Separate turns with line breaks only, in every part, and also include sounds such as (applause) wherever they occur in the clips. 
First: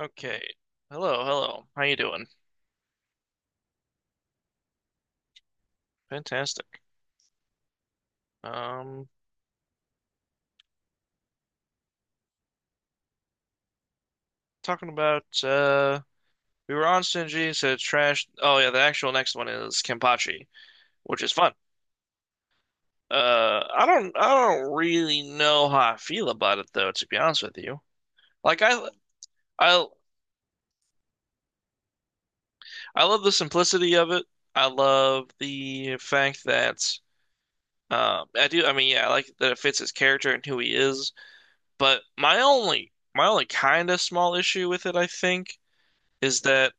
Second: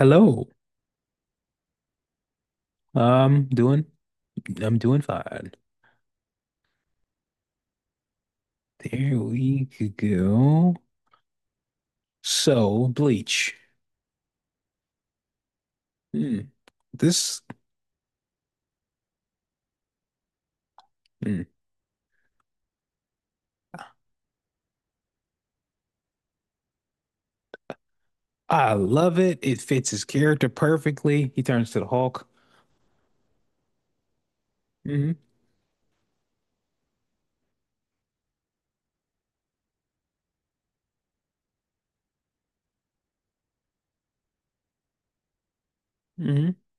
Okay. Hello, hello. How you doing?
Doing I'm doing fine.
Fantastic. Um,
There we could go. So, Bleach.
talking about
Hmm.
we were on
This
Shinji, said trash. Oh yeah, the actual next one is Kenpachi, which is fun.
Hmm.
I don't really know how I feel about it though, to be honest with you. Like
I
I
love it. It
I
fits his character perfectly. He turns to the Hulk.
love the simplicity of it. I
Hmm.
love the fact that I do I mean yeah, I like that it fits his character and who he is, but my only kind of small issue with it, I think, is
Hmm.
that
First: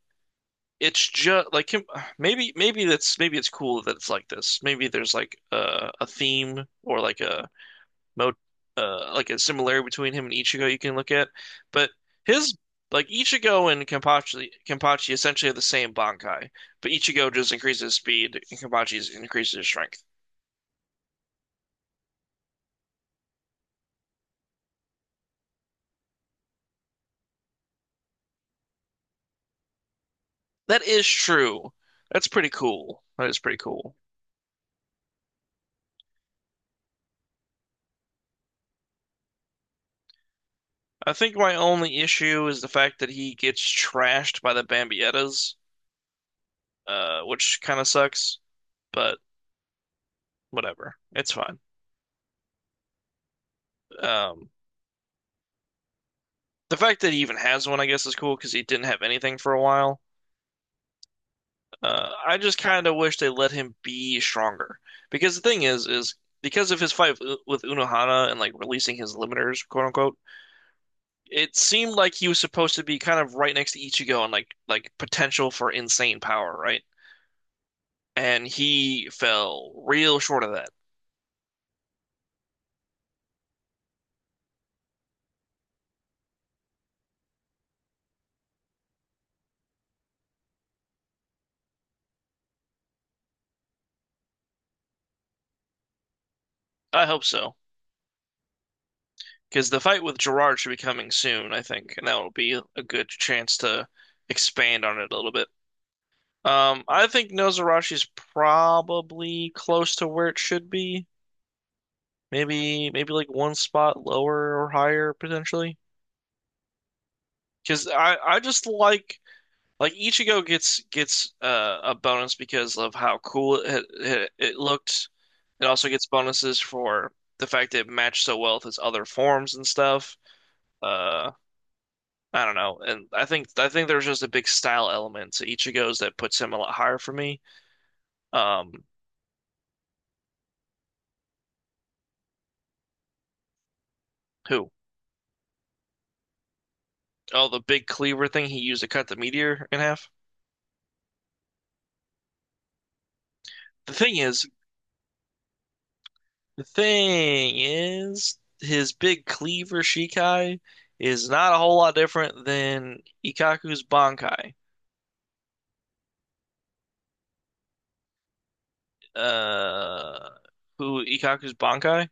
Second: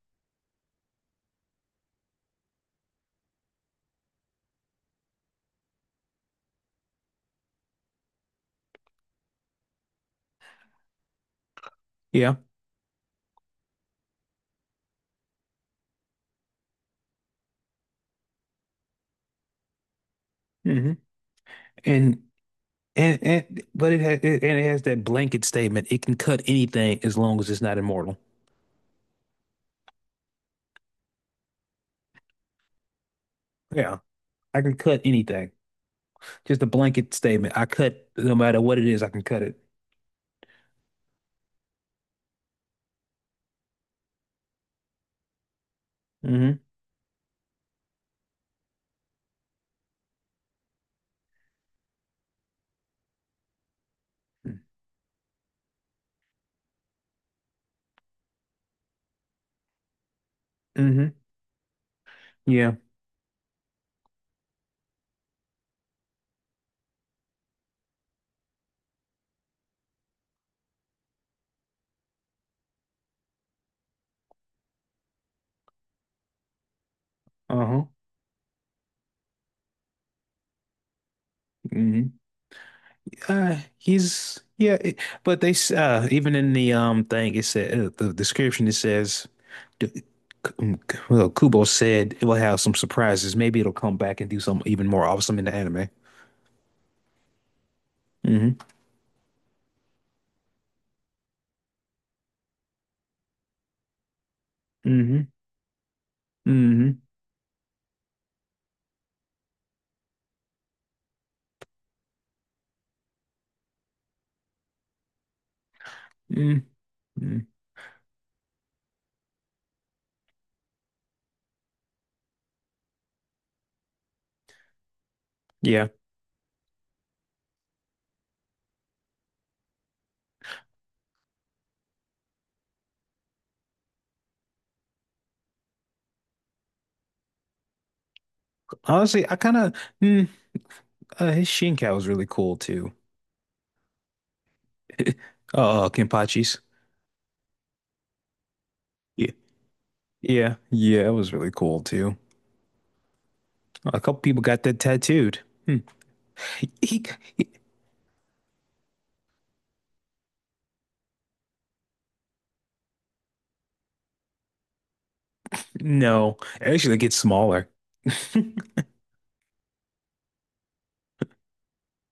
it's just like him- maybe that's maybe it's cool that it's like this. Maybe there's like a theme or like a mo like a similarity between him and Ichigo you can look at. But
Yeah.
his like Ichigo and Kenpachi essentially have the same Bankai, but Ichigo just increases his speed and Kenpachi's increases his strength.
Hmm. And and but it has it, and it has that blanket statement. It can cut anything as long as it's not immortal.
That is true. That's pretty cool. That is pretty cool.
Yeah. I can cut anything. Just a blanket statement. I cut no matter what it is, I can cut it.
I think my only issue is the fact that he gets trashed by the Bambietas,
Hmm.
which kind of sucks. But whatever. It's fine. Um, the fact that he even has one, I guess, is cool because he didn't have anything for a while.
Hmm.
I just
Yeah.
kind of wish they let him be stronger because the thing is because of his fight with Unohana and like releasing his limiters, quote unquote, it seemed like he was supposed to be kind of right next to Ichigo and like potential for insane power, right?
Uh-huh.
And he fell real short of that.
Mhm. He's, yeah, even in the thing it said, the description it says, d- well, Kubo said it will have some surprises. Maybe it'll come back and do something even more awesome in the anime.
I hope so
Hmm.
because the fight with Gerard should be coming soon, I think, and that will be a good chance to expand on it a
Hmm.
little bit.
Hmm.
I think Nozarashi's probably close to where it should be. Maybe like one spot lower or higher potentially.
Mm. Mm.
Because I just like Ichigo gets a bonus because of how cool it it looked. It also
Yeah,
gets bonuses for the fact that it matched so well with his other forms and stuff. Uh, I don't know, and I think there's just a big style element to Ichigo's that puts him a lot higher for me. Um,
honestly, I kind of mm, his Shinkai was really cool too.
who?
(laughs) Kenpachi's.
Oh, the big cleaver thing he used to cut the
Yeah,
meteor in half.
yeah, yeah, it was really cool too.
The
A couple
thing
people
is,
got that tattooed. Hmm.
the
He
thing is, his big cleaver Shikai is not a whole lot different than Ikkaku's Bankai.
No, actually, it gets smaller. (laughs)
Uh, who Ikkaku's Bankai?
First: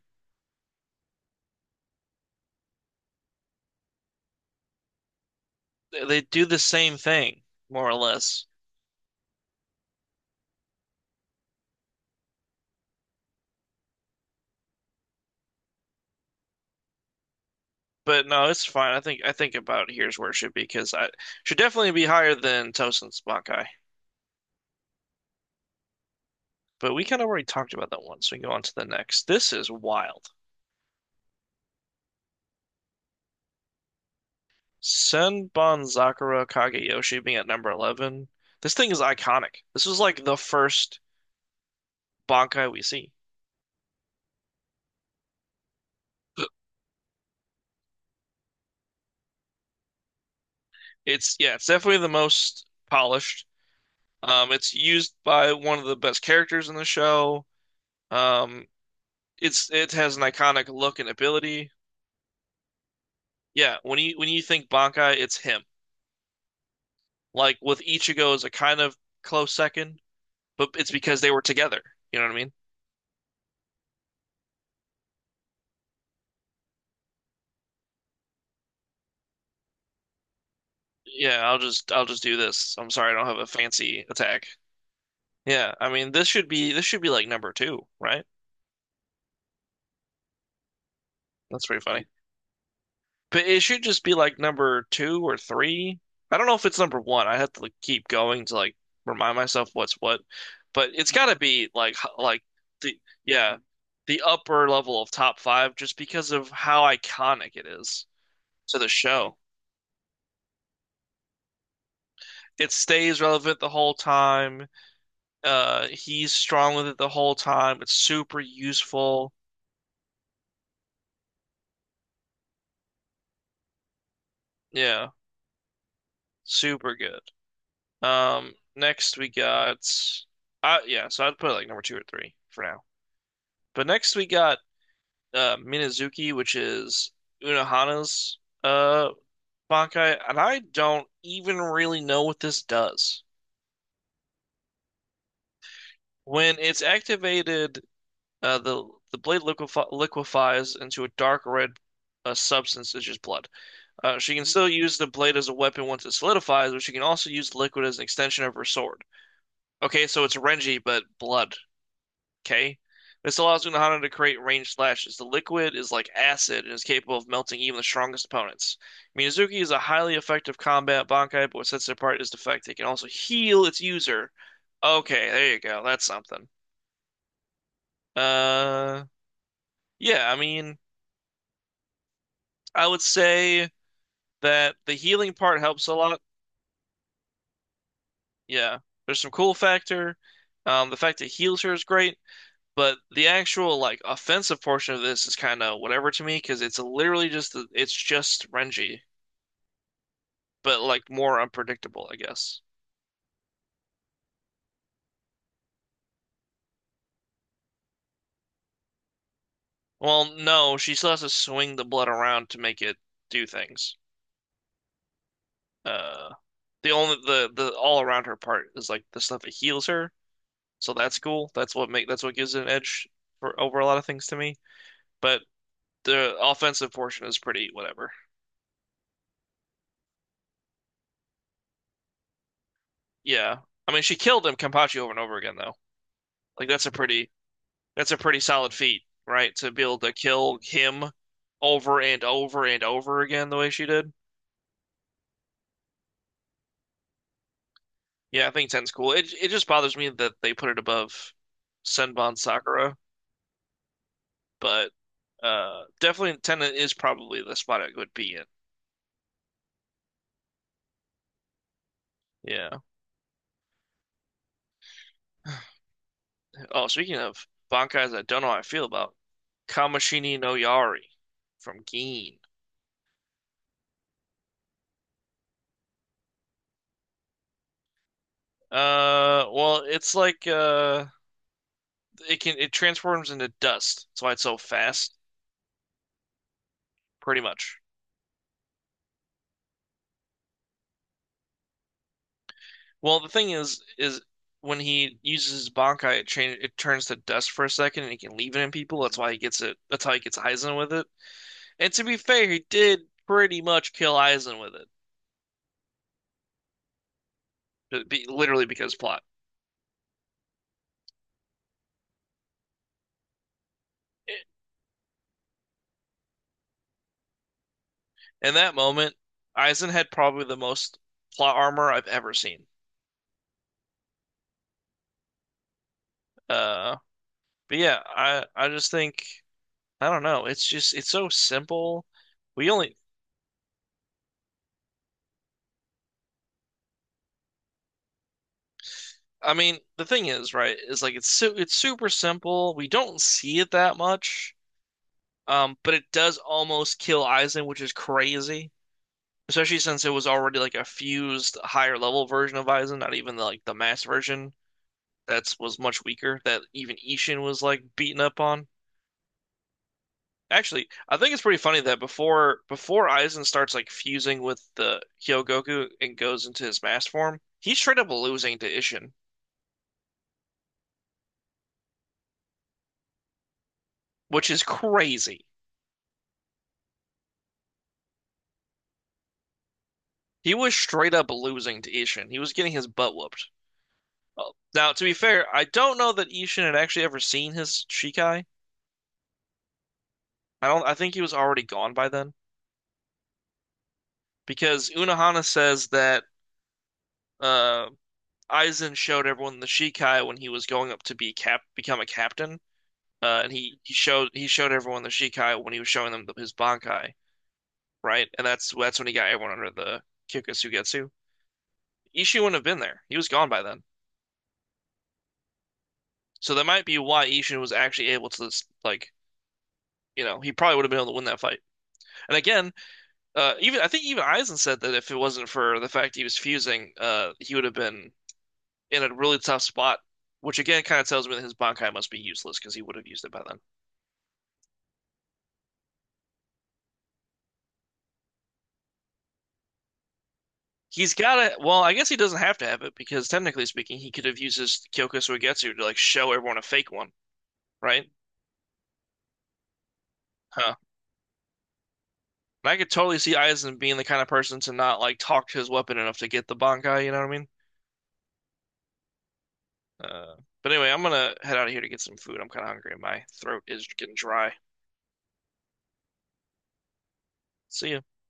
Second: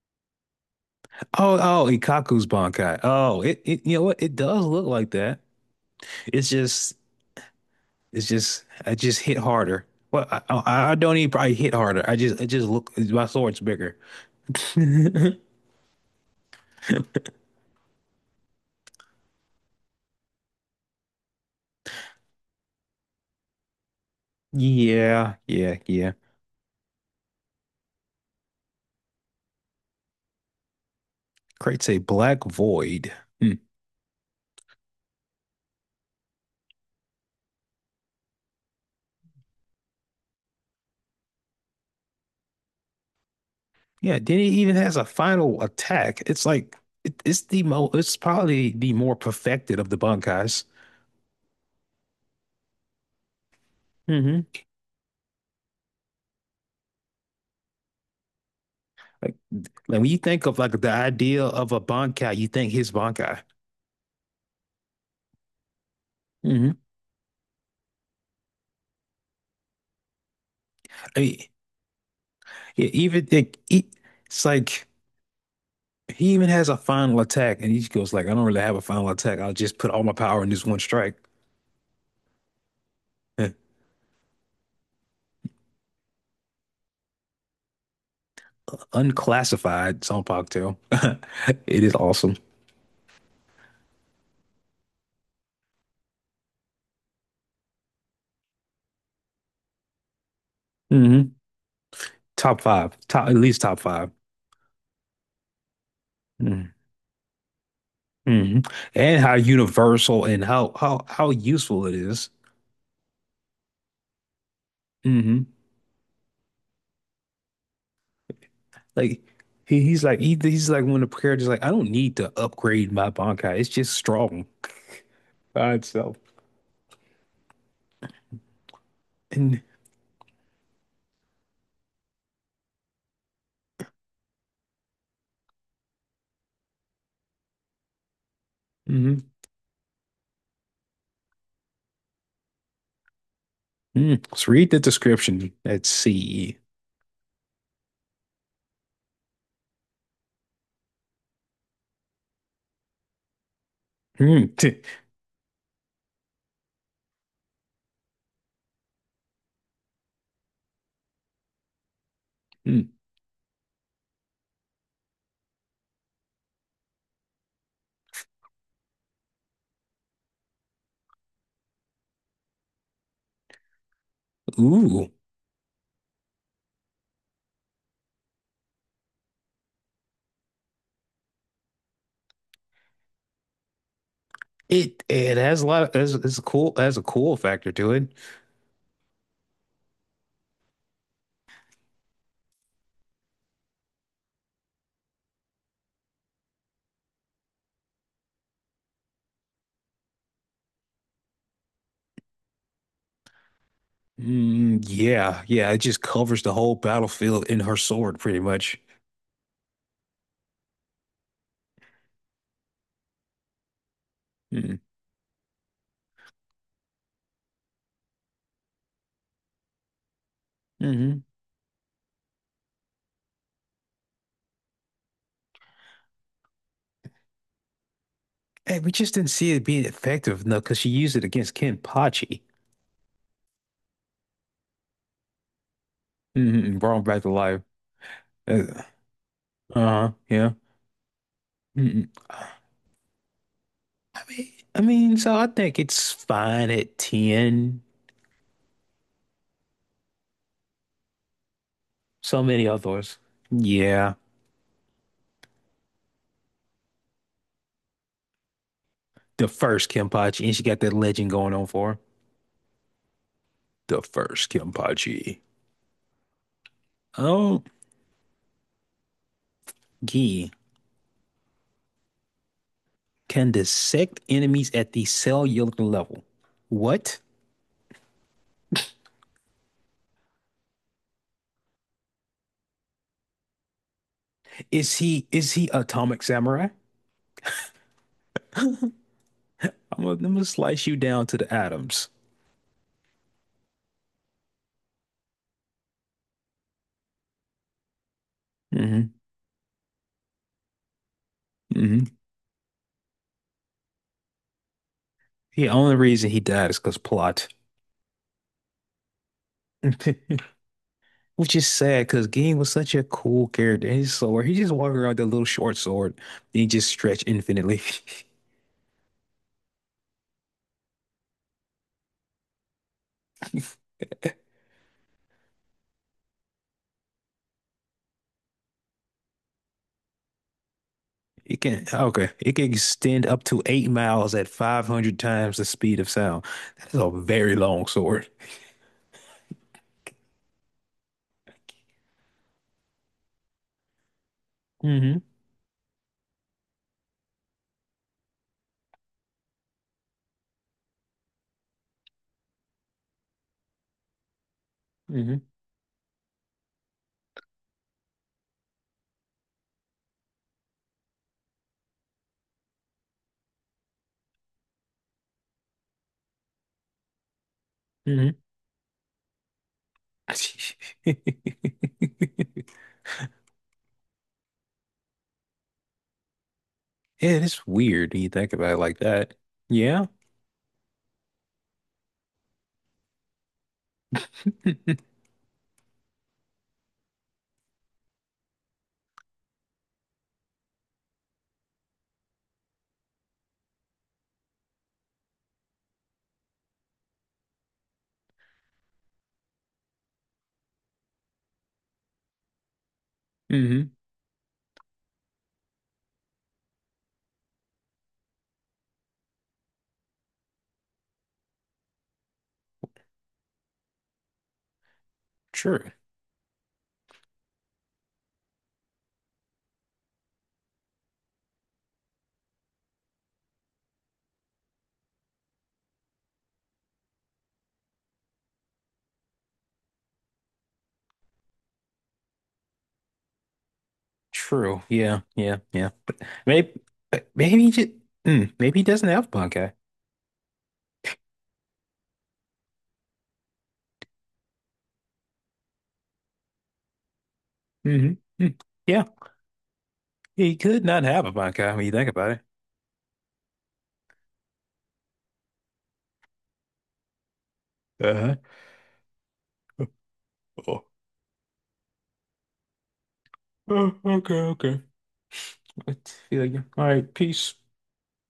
Oh, oh, Ikkaku's Bankai. Oh, you know what? It does look like that.
They do
It's
the same
just,
thing, more or
it's
less.
just, I just hit harder. Well, I don't even probably hit harder. It just look, my sword's bigger. (laughs)
But no, it's fine. I think about here's where it should be because I should definitely be higher than Tosen's Bankai.
Yeah, yeah, yeah.
But we kind of already talked about that one, so we can go on to the next. This is wild.
Creates a black void. Hmm.
Senban Sakura Kageyoshi being at number 11. This thing is iconic. This was like the first Bankai we see.
Yeah, then it even has a final attack. It's like, it's probably the more perfected of the Bankais.
It's yeah, it's definitely the most polished.
Mm-hmm.
It's used by one of the best characters in the show. Um,
Like,
it's
like
it
when
has
you
an
think of
iconic
like the
look and
idea
ability.
of a bankai, you think his bankai.
Yeah, when you think Bankai, it's him.
Hmm.
Like with Ichigo is a kind of close second, but it's
I
because they
mean,
were together. You know what I mean?
yeah, it's like he even has a final attack, and he just goes like, "I don't really have a final attack. I'll just put all my power in this one strike."
Yeah, I'll just do this. I'm sorry, I don't have a
(laughs)
fancy attack. Yeah, I mean this should be like number two, right?
Unclassified song cocktail. (laughs)
That's pretty
It is
funny.
awesome.
But it should just be like number two or three. I don't know if it's number one. I have to like, keep going to like remind myself what's what. But it's got to
Hmm.
be like
Top five,
the
top at
yeah
least top five.
the upper level of top five just because of how iconic it is
Mm-hmm.
to the
And how
show.
universal and how useful it is.
It stays relevant the whole time. He's strong with it the whole time. It's super
Like
useful.
he's like one of the characters, like I don't need to upgrade my Bankai. It's just strong
Yeah,
by itself.
super good. Um, next we
And
got, yeah, so I'd put it like number two or three for now. But next we got Minazuki, which is Unohana's
Mhm.
Bankai, and I don't even really know what this does.
Mm. Let's read the description. Let's see.
When it's activated, the blade liquefies into a dark red substance, such as blood. She can
Mm.
still use the blade as a weapon once it solidifies, but she can also use liquid as an extension of her sword. Okay, so it's Renji, but blood. Okay.
Mm.
This allows Unohana to create ranged slashes. The liquid is like acid and is capable of melting even the strongest opponents. Miyazuki is a highly effective combat Bankai, but what sets it apart is the fact that it can also heal its user.
(laughs) Ooh.
Okay, there you go. That's something. Uh, yeah, I mean, I would say that the
It
healing
it
part
has a lot
helps a
of, it's,
lot.
it's a cool, it has a cool factor to it.
Yeah. There's some cool factor. The fact that it heals her is great. But the actual like offensive portion of this is kind of whatever to me because it's just Renji, but like more unpredictable, I guess.
Mm, yeah, yeah. It just covers the whole battlefield in her sword pretty much.
Well, no, she still has to swing the blood around to make it do things.
Mm.
Uh, the all around her part is like the stuff that heals her,
Hmm.
so that's
Mm-hmm.
cool. That's what gives it an edge for over a lot of things to me. But the offensive portion is pretty whatever.
Hey, we just didn't see it being effective enough because she used it against Kenpachi.
Yeah, I mean she killed him Kenpachi over and over again though. Like
Mm-hmm.
that's a
Brought him back to
pretty
life.
That's a pretty
Uh,
solid feat, right? To be able
uh-huh.
to
Yeah.
kill him over
Mm-mm.
and
I
over and over again the way she did.
mean, I mean, so I think it's fine at 10.
Yeah, I think Ten's cool. It just bothers me that they put it above Senbon
So many
Sakura,
others. Yeah.
but definitely Ten is probably the spot it would be in.
The first Kenpachi. And she got that legend going on for her.
Yeah.
The first Kenpachi.
(sighs) Oh, speaking of
Oh,
bankais, I don't know how I feel about Kamishini
gee.
no Yari from Gin.
Can dissect enemies at the cellular level. What?
Well, it's like it transforms into dust. That's why it's so
Is
fast,
he is he Atomic Samurai?
pretty much.
I'm gonna slice you down to the atoms.
Well, the thing is when he uses his Bankai, it turns to dust for a second, and he can leave it in people.
Hmm.
That's why he gets it. That's how he gets Aizen with it. And to
Hmm.
be fair, he did pretty much kill Aizen with it,
The only reason he died is because plot.
Literally because plot.
(laughs) Which is sad because Ging was such a cool character. His sword, he just walked around with a little short sword. He just stretched infinitely. (laughs)
In that moment, Aizen had probably the most plot armor I've ever seen. Uh, but yeah, I just think I don't know. It's just it's so
It can,
simple.
okay, it can
We only.
extend up to 8 miles at 500 times the speed of sound. That is a very long sword.
I mean, the thing is, right, is like it's super simple. We don't see it that much.
Hmm.
But it does almost kill Aizen, which is crazy, especially since it was already like a fused higher level version of Aizen, not like the mass version
Hmm.
that was much weaker that even Ishin was like beaten up on. Actually, I think it's pretty funny that before Aizen starts like fusing with the Hyogoku and goes into his mass form, he's straight up
Hmm.
losing to Ishin,
(laughs) Yeah,
which is crazy.
it's weird when you think about it like that. Yeah.
He was straight up losing to Ishin. He was getting his butt whooped. Now,
(laughs)
to be fair, I don't know that Ishin had actually ever seen his Shikai. I don't. I think he was already gone by then because Unohana says that uh, Aizen showed everyone the Shikai when he was going up to be cap become a captain, and
Hmm.
he showed everyone the Shikai when he was showing them his Bankai, right? And that's when he got everyone under the Kyokusugetsu. Ishin wouldn't have been there. He was gone by then,
True.
so that might be why Ishin was actually able to like you know he probably would have been able to win that fight. And again, even I think even Eisen said that if it wasn't for the fact he was fusing, he would have been in a really tough spot, which again kind of tells me that his Bankai must be useless because he would have used it by then.
True. Yeah. Yeah. Yeah. But maybe, maybe he just, maybe he doesn't have punk.
He's got it. Well, I guess he doesn't have to have it because technically speaking, he could have used his Kyoko Suigetsu to like show everyone a fake one, right?
Hmm. Yeah, he
Huh.
could not have a bankai when you think about it.
And I could totally see Eisen being the kind of person to not like talk to his weapon enough to get the Bankai. You know what I mean?
Uh-huh.
Uh, but
Oh,
anyway, I'm gonna head out of here to get some food. I'm kind of hungry. My throat is
oh,
getting
okay,
dry.
okay. I feel you. All right, peace.
See ya.